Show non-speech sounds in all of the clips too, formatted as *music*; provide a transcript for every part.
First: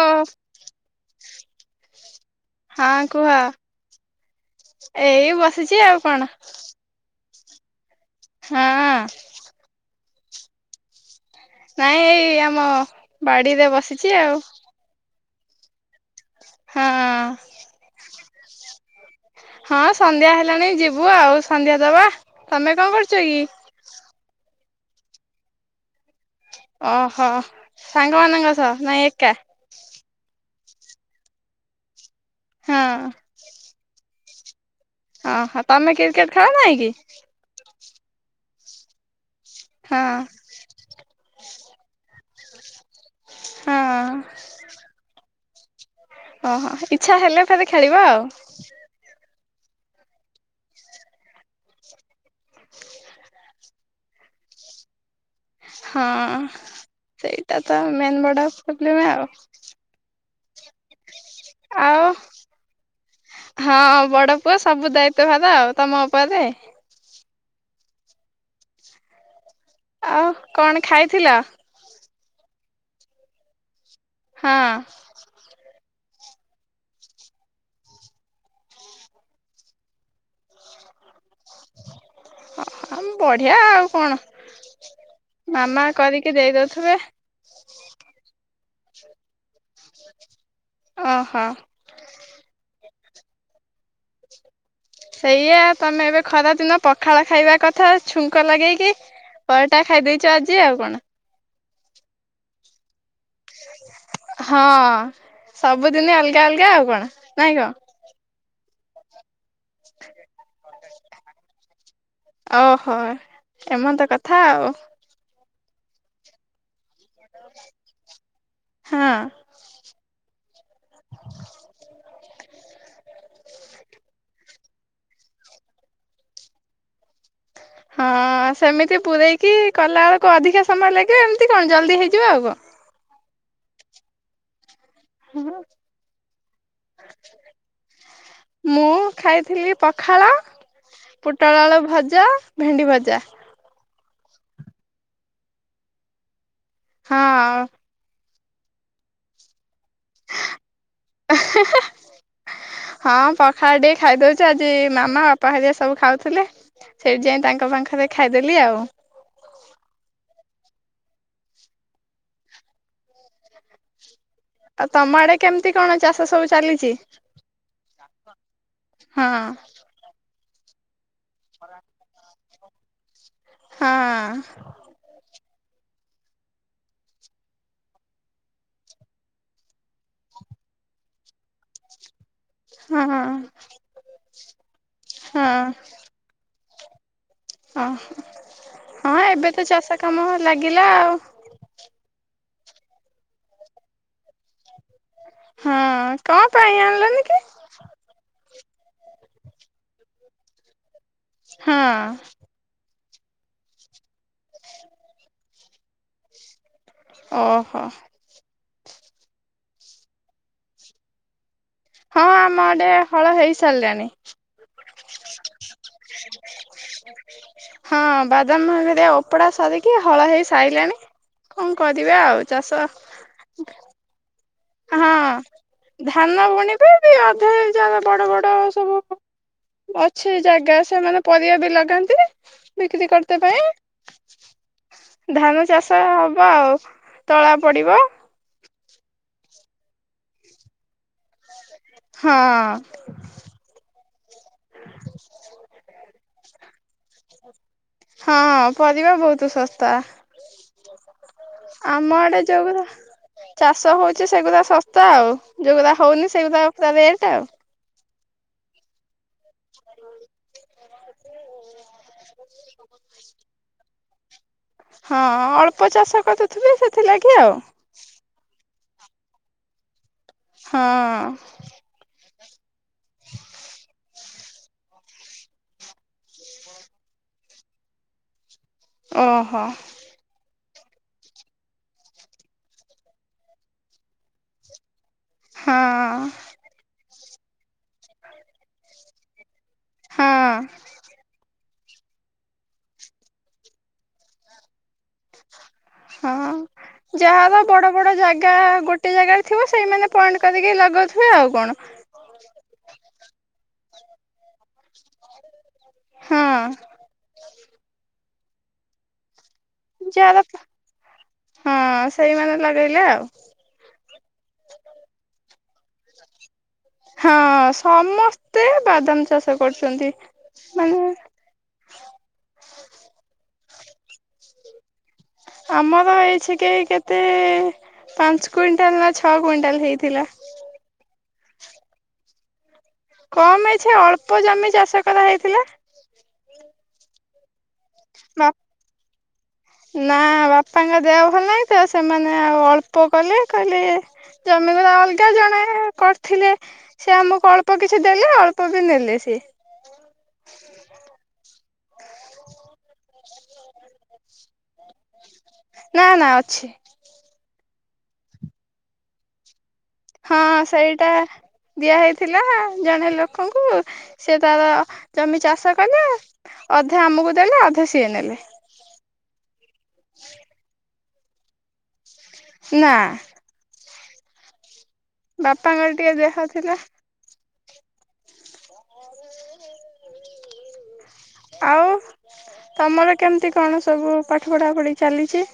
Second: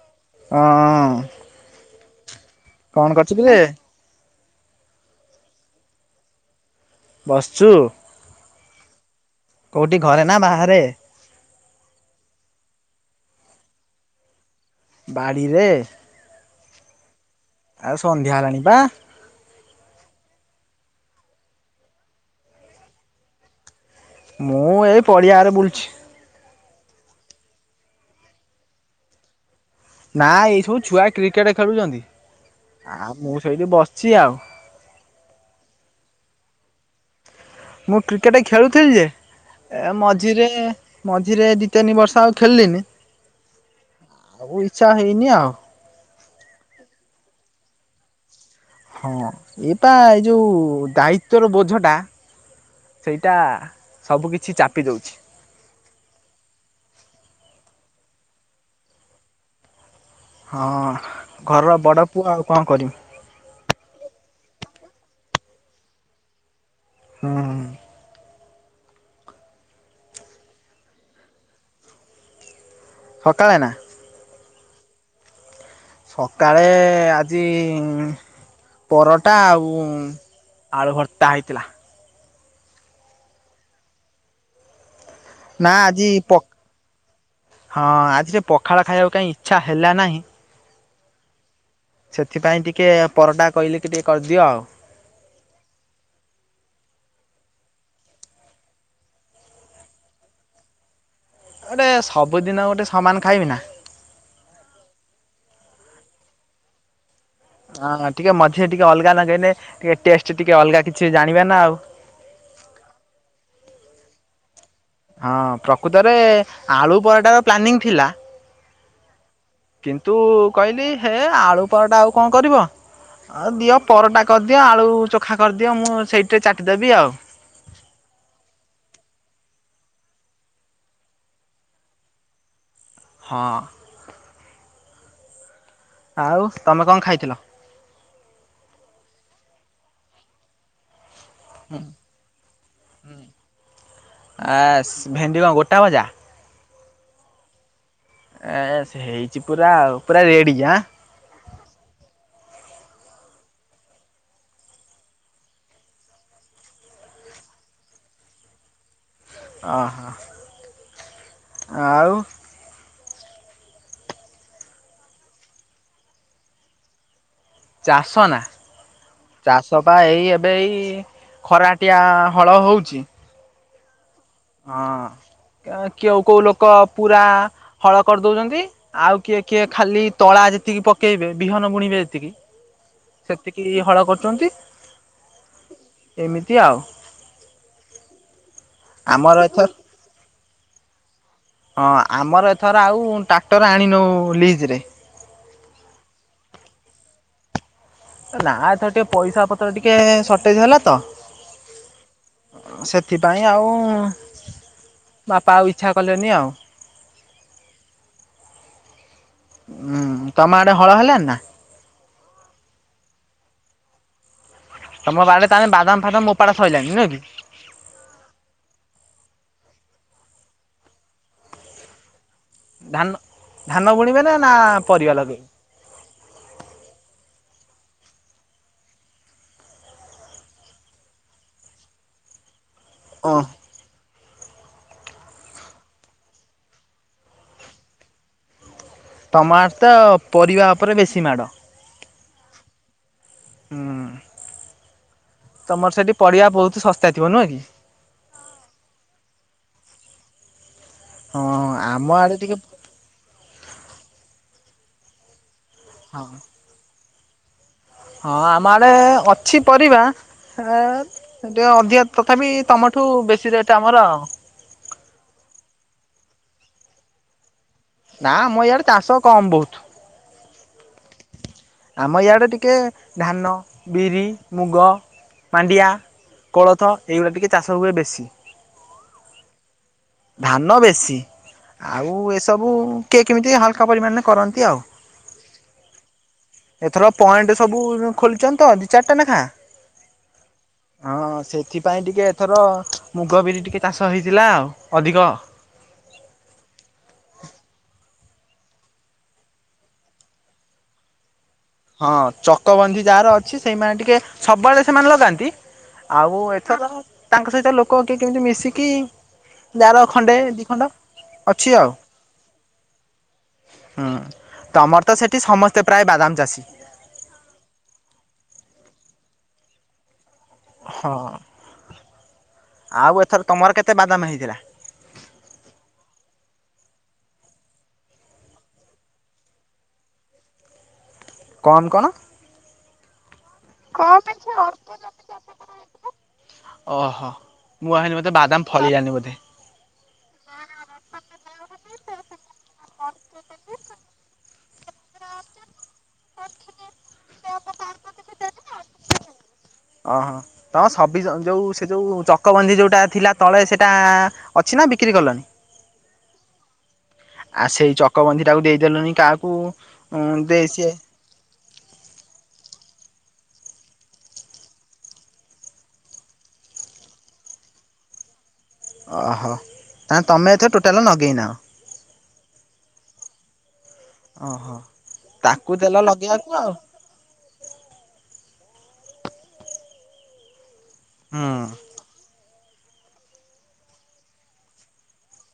ଓ ହଁ ହଁ କଣ କୁହ। କରୁଛୁ କିରେ ଏଇ ବସିଛି ଆଉ କଣ। ବସ୍‌‌ଛୁ। ହଁ। କୋଉଠି ଘରେ ନା ବାହାରେ? ନାଇଁ ଏଇ ଆମ ବାଡିରେ ବସିଚି ଆଉ। ବାଡ଼ିରେ। ହଁ। ଆଉ ସନ୍ଧ୍ୟା ହେଲାଣି ପା। ହଁ ସନ୍ଧ୍ୟା ହେଲାଣି ଯିବୁ ଆଉ ସନ୍ଧ୍ୟା ଦବା। ତମେ କଣ କରୁଛ କି? ମୁଁ ଏଇ ପଡିଆରେ ବୁଲୁଛି। ଓହୋ ସାଙ୍ଗମାନଙ୍କ ସହ ନାଇଁ ଏକା। ନା ଏଇ ସବୁ ଛୁଆ କ୍ରିକେଟ ଖେଳୁଛନ୍ତି। ହଁ ଆଉ ମୁଁ ସେଇଠି ବସିଛି ଆଉ। ଆହ ତମେ କ୍ରିକେଟ ଖେଳ ନାହିଁ କି? ମୁଁ କ୍ରିକେଟ ଖେଳୁଥିଲି ଯେ ଏ ହଁ ମଝିରେ ମଝିରେ ଦି ତିନି ବର୍ଷ ଆଉ ଖେଳିଲିନି ହଁ ଆଉ ଇଚ୍ଛା ହେଇନି ଆଉ। ଓହୋ ଇଚ୍ଛା ହେଲେ କେବେ ଖେଳିବ। ହଁ ଏଟା ଏଇ ଯୋଉ ଦାୟିତ୍ଵର ବୋଝ ଟା ସେଇଟା ସବୁ କିିଛି ଚାପି ଦଉଛି। ହଁ ସେଇଟା ତ ମେନ୍ ବଡ ପ୍ରୋବ୍ଲେମ ଆଉ। ହଁଘରର ବଡ ପୁଅ ଆଉ କଣ କରିମି। ହଁ ବଡ ପୁଅ ସବୁ ଦାୟିତ୍ୱ ଭାର ତମ ଉପରେ। ହଁଁ। ଆଉ କଣ ଖାଇଥିଲ? ସକାଳେ ନା? ହଁ। ସକାଳେ ଆଜି ପରଟା ଆଉ ଆଳୁ ଭର୍ତ୍ତା ହେଇଥିଲା। ଅ ବଢିଆ ଆଉ କଣ। ନା ମାମା ଆଜି କରିକି ପ ଦେଇ ଦଉଥିବେ ହଁ ଆଜି ଟିକେ ପଖାଳ ଖାଇବାକୁ କାଇଁ ଇଚ୍ଛା ହେଲା ନାହିଁ। ଓହୋ। ସେଥିପାଇଁ ଟିକେ ପରଟା କହିଲି ଟିକେ କରିଦିଅ ଆଉ। ସେଇଆ ତମେ ଏବେ ଖରାଦିନ ପଖାଳ ଖାଇବା କଥା ଛୁଙ୍କ ଲଗେଇକି ପରଟା ଖାଇ ଦେଇଛ ଆଜି ଆଉ କଣ। ଗୋଟେ ସବୁଦିନ ଗୋଟେ ସମାନ ଖାଇମି ନାଁ। ହଁ ସବୁଦିନି ଅଲଗା ଅଲଗା ଆଉ କଣ ନାଇଁ କଣ। ହଁ ହଁ ଟିକେ ମଝିରେ ଟିକେ ଅଲଗା ଲଗେଇନେ ଟିକେ ଟେଷ୍ଟ ଟିକେ ଅଲଗା କିଛି ଜାଣିବା ନା ଆଉ। ଓହୋ ଏମନ୍ତ କଥା ଆଉ। ହଁ ପ୍ରକୃତରେ ଆଳୁ ପରଟାର ପ୍ଲାନିଂ ଥିଲା। ହଁ। କିନ୍ତୁ କହିଲି ହେ ଆଳୁ ପରଟା ଆଉ କଣ କରିବ। ହ ଦିଅ ପରଟା କରିଦିଅ ଆଳୁ ଚୋଖା କରିଦିଅ ମୁଁ ସେଇଠିରେ ଚାଟି ଦେବି ଆଉ। ହଁ ସେମିତି ପୂୁରଇକି କଲା ବେଳକୁ ଅଧିକା ସମୟ ଲାଗିବ ଏମିତି କଣ ଜଲ୍ଦି ହେଇଯିବ ଆଉ କଣ। ହଁ। ହ୍ୟାଲୋ। ଆଉ ତମେ କଣ ଖାଇଥିଲ? ମୁଁ ଖାଇଥିଲି ପଖାଳ, ପୋଟଳ ଆଳୁ ଭଜା, ଭେଣ୍ଡି ଭଜା। ଆସ୍ ଭେଣ୍ଡି କଣ ଗୋଟା ଭଜା? ହଁ। ଏ ସ୍ ହେଇଛି ପୁରା ଆଉ ପୁରା ରେଡି ଆଁ। ହେ ହେ। ହଁ ପଖାଳ ଟିକେ ଖାଇଦେଉଛି ଆଜି ମାମା ଅପା ହରିକା ସବୁ ଖାଉଥିଲେ। ସେଇଠି ଯାଇ ତାଙ୍କ ପାଙ୍କରେ ଖାଇଦେଲି ଆଉ। ଅହ ଆଉ? ଆଉ ତମ ଆଡେ କେମତି କଣ ଚାଷ ସବୁ ଚାଲିଛି? ଚାଷ ନା ଚାଷ ବା ଏଇ ଏବେ ଏଇ ଖରାଟିଆ ହଳ ହଉଛି। ହଁ। ହଁ କିଏ କେଉଁ କୋଉ ଲୋକ ପୁରା ହଳ କରିଦଉଛନ୍ତି ଆଉ କିଏ କିଏ ଖାଲି ତଳା ଯେତିକି ପକେଇବେ ବିହନ ବୁଣିବେ ଯେତିକି ହଁ ହଁ ସେତିକି ହଳ କରୁଛନ୍ତି ଏମିତି ଆଉ। ହଁ ହଁ ଆମର ଏବେ ତ ଏଥର ଚାଷ କାମ ଲାଗିଲା ଆଉ। ହଁ ଆମର ଏଥର ଆଉ ଟ୍ରାକ୍ଟର ଆଣି ନଉ ଲିଜ ରେ। ହଁ କଣ ପାଇଁ ଆଣିଲନି କି? ନା ଏଥର ଟିକେ ପଇସା ପତ୍ର ଟିକେ ସର୍ଟେଜ ହେଲା ତ ହଁ। ସେଥିପାଇଁ ଆଉ *inaudible* ବାପା ଆଉ ଇଚ୍ଛା କଲେନି ଆଉ। ଓହୋ। ହମ୍ ତମ ଆଡେ ହଳ ହେଲାଣିି ନା? ହଁ ଆମ ଆଡେ ହଳ ହେଇ ସାରିଲାଣି। ତମ ବାଡରେ ତାହେଲେ ବାଦାମ ଫାଦାମ ଉପାଡ଼ା ସଇଲାଣି ନୁହେଁ କି? ହଁ ବାଦାମ ହେରିକା ଓପାଡ଼ା ସରିକି ହଳ ହେଇ ସାରିଲାଣି କଣ କରିବା ଆଉ। ଚାଷ ଧାନ ଧାନ ବୁଣିବେ ନା ନା ପରିବା ହଁ ଲଗେଇବେ? ଧାନ ବୁଣିବେ ବି ଅଧେ ଜାଗା ବଡ ବଡ ସବୁ ଅଛି ଜାଗା ସେମାନେ ପରିବା ବି ଲଗାନ୍ତି ବିକ୍ରି ଓ କରିତେ ପାଇଁ। ଧାନ ଚାଷ ହବ ଆଉ ତଳା ପଡିବ। ତମ ଆଡେ ତ ପରିବା ଉପରେ ବେଶୀ ମାଡ଼। ହଁ ହୁଁ ତମର ସେଠି ପଡ଼ିଆ ବହୁତ ଶସ୍ତା ଥିବ ନୁହଁ କି? ହଁ ହଁ ପରିବା ବହୁତ ଶସ୍ତା। ଆମ ଆଡେ ଜଉଗୁରା ଚାଷ ହଉଛି ସେଗୁରା ଶସ୍ତା ଆଉ ଯୋଉଗୁଡା ହଁ ହଉନି ସେଗୁଡ଼ା ପୁରା ରେଟ୍ ଆଉ। ହଁ ଆମ ଆଡେ ଅ ଛି ପରିବା କେ ଟିକେ ଅଧିକା ତଥାପି ତୁମଠୁ ବେଶୀ ରେଟ୍ ଆମର ଆଉ। ହଁ ଅଳ୍ପ ଚାଷ କରୁଥିବେ ସେଥିଲାଗି ଆଉ। ନା ମ ଇଆଡେ ଚାଷ କମ ବହୁତ। ହଁ ଆମ ଇଆଡ଼େ ଟିକେ ଧାନ, ବିରି, ମୁଗ, ମାଣ୍ଡିଆ କୋଳଥ ଏଇଗୁଡ଼ା ଟିକେ ଚାଷ ହୁଏ ବେଶୀ। ଓହୋ ଧାନ ବେଶୀ। ଆଉ ଏସବୁ କିଏ କେମିତି ହାଲକା ପରିମାଣରେ କରନ୍ତି ଆଉ। ହଁ ଏଥର ପଏଣ୍ଟ ସବୁ ଖୋଲିଛନ୍ତି ତ ଦି ଚାରିଟା ଲେଖା। ହଁ ହଁ ସେଇଥିପାଇଁ ଟିକେ ଏଥର ମୁଗ, ବିରି ଟିକେ ଚାଷ ହେଇଥିଲା ଆଉ ଅଧିକ। ହଁ ଯାହାର ବଡ ବଡ ଜାଗା ଗୋଟେ ଜାଗାରେ ଥିବ ସେଇମାନେ ପଏଣ୍ଟ କରିକି ଲଗେଉଥିବେ ଆଉ କଣ। ହଁ ଚକବନ୍ଦୀ ଯାହାର ଅଛି ସେଇମାନେ ଟିକେ ସବୁବେଳେ ସେମାନେ ଲଗାନ୍ତି। ଆଉ ହଁ ଏଥର ତାଙ୍କ ସହିତ ଲୋକ କିଏ କେମିତି ମିଶିକି ଯାର ଖଣ୍ଡେ ଯାହାର ଦି ଖଣ୍ଡ ଅଛି ଆଉ। ହଁ ସେଇମାନେ ଲଗେଇଲେ ଆଉ। ହୁଁ ତମର ତ ସେଠି ସମସ୍ତେ ପ୍ରାୟ ବାଦାମ ଚାଷୀ। ହଁ ସମସ୍ତେ ବାଦାମ ଚାଷ କରୁଛନ୍ତି। ମାନେ ହଁ ଆଉ ଏଥର ତମର କେତେ ବାଦାମ ହେଇଥିଲା? ଆମର ଏଇଛି କେ କେତେ ପାଞ୍ଚ କୁଇଣ୍ଟାଲ ନା ଛଅ କୁଇଣ୍ଟାଲ ହେଇଥିଲା। କଣ କଣ? କମ ଅଛି ଅଳ୍ପ ଜମି ଚାଷ କରା ହେଇଥିଲା। ଓହୋ ମୁଁ ଭାବିଲି ବୋଧେ ବାଦାମ ଫଳିଲାଣି ବୋଧେ। ନା ବାପାଙ୍କ ଦେହ ଭଲ ନାହିଁ ତ, ସେମାନେ ଆଉ ଅଳ୍ପ କଲେ କହିଲେ ଜମିଗୁରା ଅଲଗା ଜଣେ କରିଥିଲେ। ସେ ଆମକୁ ଅଳ୍ପ କିଛି ଦେଲେ ଅଳ୍ପ ବି ନେଲେ ସିଏ। ଓହୋ ତ ସବି ଯୋଉ ଯୋଉ ସେ ଯୋଉ ଚକବନ୍ଧି ଯୋଉଟା ଥିଲା ତଳେ ସେଟା ଅଛି ନା ବିକ୍ରି କଲଣି? ନା ନା ଅଛି। ଆଉ ସେଇ ଚକବନ୍ଧି ଟାକୁ ଦେଇଦେଲଣିି କାହାକୁ। ହଁ ଦେ ସିଏ ସେଇଟା ଦିଆ ହେଇଥିଲା ଜଣେ ଲୋକଙ୍କୁ ସେ ତାର ଜମି ଚାଷ କଲା ଅଧା ଆମକୁ ଦେଲେ ଅଧା ସିଏ ନେଲେ। ଓହୋ ତାହେଲେ ତମେ ଏଥିରେ ଟୋଟାଲ ନଗେଇନାଅ। ନା ଓହୋ ତାକୁ ବାପାଙ୍କର ଦେଲ ଟିକେ ଦେହ ଲଗେଇବାକୁ ଆଉ। ଥିଲା *inaudible* ହୁଁ ଆଉ ତମର କେମିତି କଣ ସବୁ ପାଠ ପଢା ପଢି ଚାଲିଚି?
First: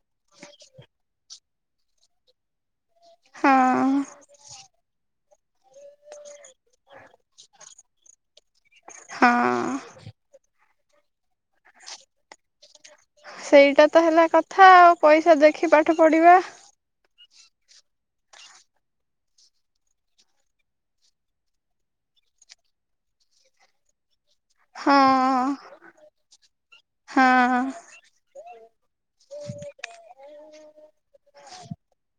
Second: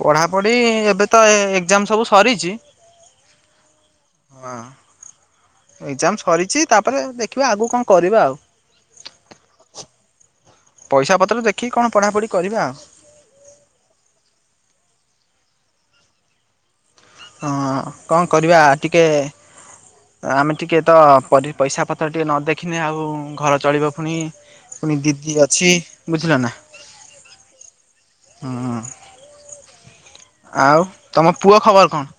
ପଢାପଢି ଏବେ ତ ଏ-ଏକ୍ଜାମ୍ ସବୁ ସରିଚି। ହଁ ହ। ଏକ୍ଜାମ୍ ସରିଚି ତାପରେ ଦେଖିବା ଆଗକୁ କଣ କରିବା ଆଉ। ହଁ। ପଇସା ପତ୍ର ଦେଖିକି କଣ ପଢ଼ାପଢ଼ି କରିବା ଆଉ। ସେଇଟା ତ ହେଲା କଥା ଆଉ ପଇସା ଦେଖି ପାଠ ପଢିବା। ହଁ କଣ୍ କରିବା ଟିକେ ଆମେ ଟିକେ ତ ପରି- ପଇସା ପତ୍ର ଟିକେ ନ ଦେଖିନେ ଆଉ ଘର ଚଳିବ ପୁଣି ପୁଣି ଦିଦି ହଁ ଅଛି ବୁଝିଲ ନା -ହୁଁ। ହ *unintelligible* ଆଉ ତମ ପୁଅ ଖବର୍ କଣ୍?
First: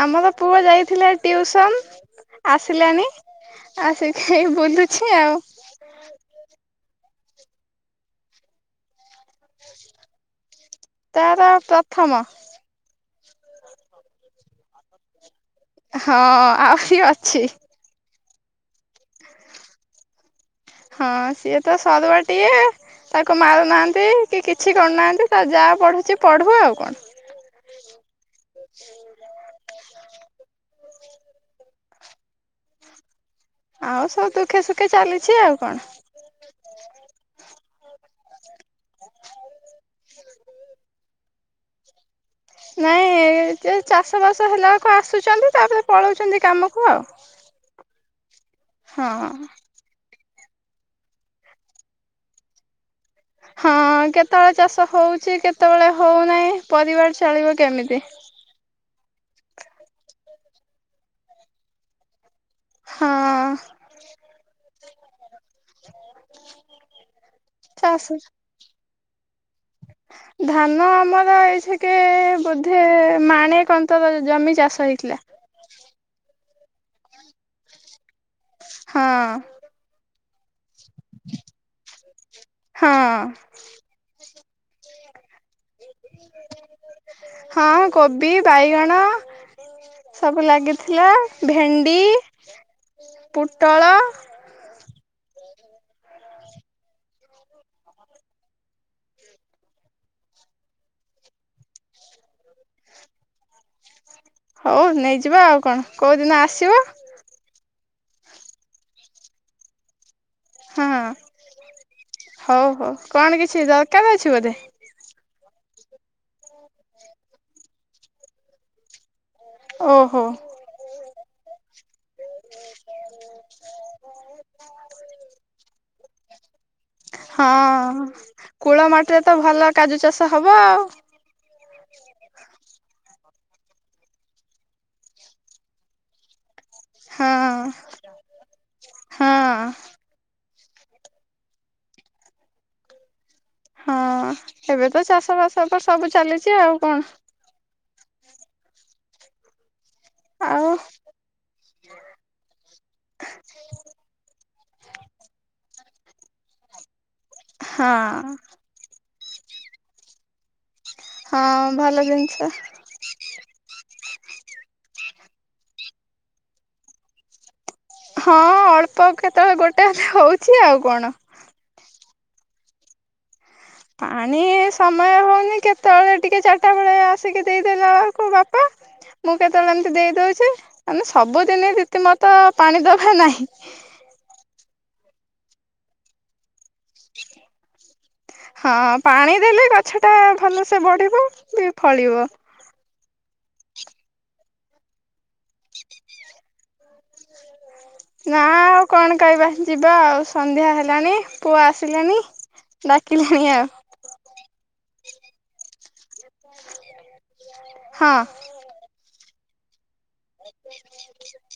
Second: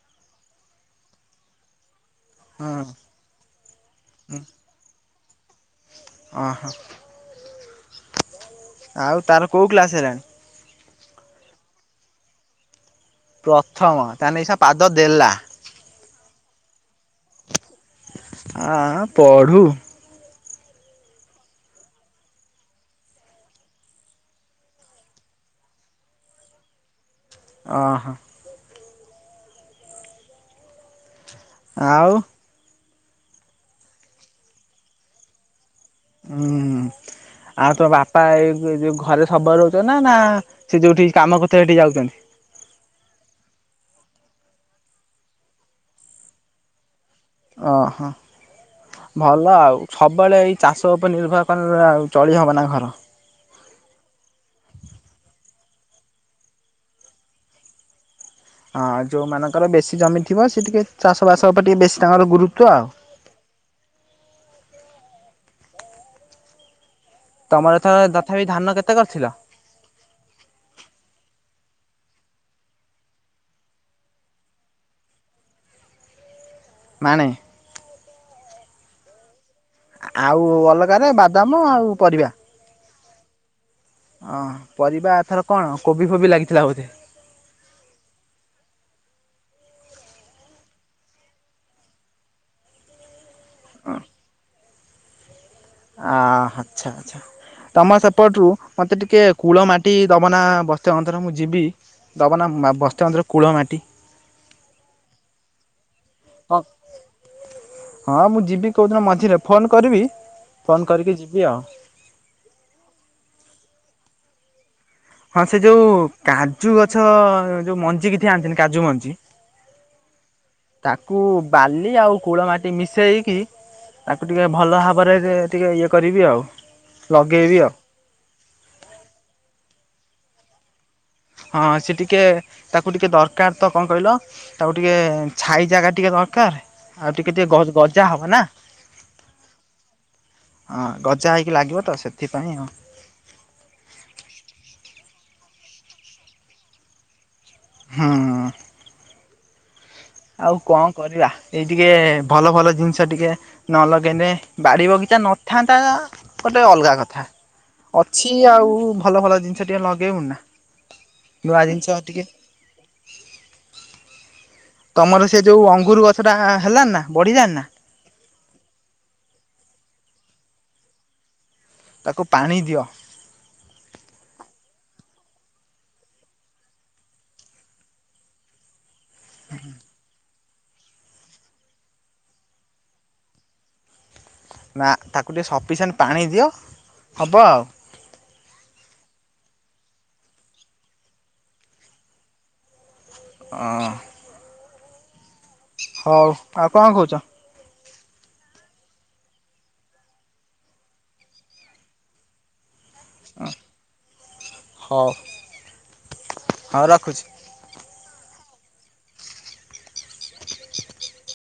ଆମର ପୁଅ ଯାଇଥିଲା ଟ୍ୟୁସନ୍ ହୁଁ ଆସିଲାଣି। ଆସିଖି ଏଇ ବୁଲୁଚି ଆଉ। ଓ ହୋ। ଆଉ ତାର କଉ କ୍ଲାସ୍ ହେଲାଣି? ତାର ପ୍ରଥମ। ପ୍ରଥମ ତାହେନେ ଏସା ପାଦ ଦେଲା। ହଁ ଆହୁରି ଅଛି। ଆଁ -ପଢୁ। ହଁ ସିଏ ତ ସରବାଟିିଆ। ତାକୁ ମାରୁନାହାନ୍ତି କି କିଛି କରୁନାହାନ୍ତି ତା ଯାହା ପଢୁଚି ପଢୁ ଆଉ କଣ। ଓହୋ। *inaudible* ଆଉ। ଆଉ ସବୁ ଦୁଃଖେ ସୁଖେ ଚାଲିଚି ଆଉ କଣ। ଉଁ -ହୁଁ‌। ଆଉ ତୋ ବାପା ଏଇ ଯଉ ଘରେ ସବୁବେଳେ ରହୁଛ ନା- ନା ସେ ଯଉଠି କାମ କରୁଥିଲେ ସେଇଠି ଯାଉଚନ୍ତି? ନାଇଁ ଚାଷ ବାସ ହେଲା ବେଳକୁ ଆସୁଚନ୍ତି ତାପରେ ପଳଉଚନ୍ତି କାମକୁ ଆଉ। ଓହ ହଁ ଭଲ ଆଉ। ସବୁବେଳେ ଏଇ ଚାଷ ଉପରେ ନିର୍ଭର କଲେ ଆଉ ଚଳି ହବ ନା ଘର। ହଁ କେତେବେଳେ ଚାଷ ହଉଚି କେତେବେଳେ ହଉନାଇଁ ପରିବାର ଚଳିବ କେମିତି। ହଁ ଯଉଁମାନଙ୍କର ବେଶୀ ଜମି ଥିବ ସେ ଟିକେ ଚାଷବାସ ଉପରେ ଟିକେ ବେଶୀ ତାଙ୍କର ଗୁରୁତ୍ୱ ଆଉ। ହଁ। ତମର ଏଥର ଚାଷ ତଥାପି ଧାନ କେତେ କରିଥିଲ? ଧାନ ଆମର ଏଇସେକେ ବୋଧେ ମାଣେ କନ୍ତର ଜମି ଚାଷ ହେଇଥିଲା। ମାଣେ? ହଁ। ଆଉ ଅଲଗାରେ ବାଦାମ ଆଉ ପରିବା? ହଁ। ଅଁ -ପରିବା ଏଥର କଣ କୋବି ଫୋବି ଲାଗିଥିଲା ବୋଧେ? ହଁ -କୋବି, ବାଇଗଣ ସବୁ ଲାଗିଥିଲା ଭେଣ୍ଡି, ପୁଟଳ ଆ- ଆଚ୍ଛା ଆଚ୍ଛା। ତମ ସେପଟରୁ ମତେ ଟିକେ କୂଳ ମାଟି ଦବନା ବସ୍ତେ *unintelligible* ମୁଁ ଯିବି। ଦବ ନା ବସ୍ତେ *unintelligible* କୂଳ ମାଟି। ହଉ ନେଇଯିବ ଆଉ କଣ -କଉ ଦିନ ହଁ ଆସିବ? ହଁ ମୁଁ ଯିବି କଉ ଦିନ ମଝିରେ ଫୋନ୍ କରିବି। ଫୋନ୍ ହଁ କରିକି ଯିବି ଆଉ। ହଉ ହଉ କଣ କିଛି ଦରକାର୍ ଅଛି ବୋଧେ? ହଁ ସେ ଯୋଉ କାଜୁ ଗଛ ଯୋଉ ମଞ୍ଜି କିଛି ଆଣିଥିଲି କାଜୁ ମଞ୍ଜି ଓହୋ। ତାକୁ ବାଲି ଆଉ କୂଳ ମାଟି ମିଶେଇକି ତାକୁ ଟିକେ ଭଲ ଭାବରେ ଟିକେ ଇଏ କରିବି ଆଉ। ଲଗେଇବି ଆଉ ହଁ କୂଳ ମାଟିରେ ତ ଭଲ କାଜୁ ଚାଷ ହବ ଆଉ। ହଁ ସେ ଟିକେ ତାକୁ ଟିକେ ଦରକାର ତ କଣ କହିଲ? ତାକୁ ଟିକେ ଛାଇ ଜାଗା ଟିକେ ଦରକାର୍। ଆଉ ଟିକେ ଟିକେ ହଁ ଗ ଗଜା ହବ ନା। ହଁ ହଁ ଗଜା ହେଇକି ଲାଗିବ ତ ସେଥିପାଇଁଁ ଆଉ। ହଁ ଏବେ ତ ଚାଷ ବାସ ତ ସବୁ ଚାଲିଛି ଆଉ କଣ ହଁ। ଆଉ କଣ କରିବା ଏଇ ଟିକେ ଭଲ ଭଲ ଜିନିଷ ଟିକେ ନ ଲଗେଇଲେ ବାଡି ବଗିଚା ନଥାନ୍ତା ଗୋଟେ ଅଲଗା କ ଅଛି ହଁ ଆଉ ଭଲ ଭଲ ଜିନିଷ ଟିକେ ଲଗେଇବୁ ନା। ହଁ ନୂଆ ଜିନିଷ ଭଲ ଟିକେ ଜିନିଷ ତମର ସେ ଯୋଉ ଅଙ୍ଗୁରୁ ଗଛ ଟା ହେଲାଣି ନା ବଢିଲାଣି ନା? ହଁ ଅଳ୍ପ କେତେବେଳେ ଗୋଟେ ହଉଚି ଆଉ କଣ। ତାକୁ ପାଣି ଦିଅ। ପାଣି ସମୟ ହଉନି କେତେବେଳେ ଟିକେ ଚାରିଟା ବେଳେ ଆସିକି ଦେଇଦେଲା ବେଳକୁ ବାପା ମୁଁ କେତେବେଳେ ଏମତି ଦେଇ ଦଉଚି ଆ ସବୁଦିନ ରିତିମତ ପାଣି ଦବା ନାହିଁ। ନା ତାକୁ ଟିକେ ସଫିସେଣ୍ଟ୍ ପାଣି ଦିଅ ହବ ଆଉ। ହଁ ପାଣି ଦେଲେ ଗଛଟା ଭଲସେ ବଢ଼ିବ ବି ଫଳିବ। ଓ। ହଉ ଆଉ କଣ କହୁଚ? ନା ଆଉ କଣ କହିବା ଯିବା ଆଉ ସନ୍ଧ୍ୟା ହେଲାଣି ପୁଅ ଆସିଲାଣିି। ଡାକିଲାଣି ଆଉ। ହଉ -ହଉ ରଖୁଚି। ହଁ। ଆ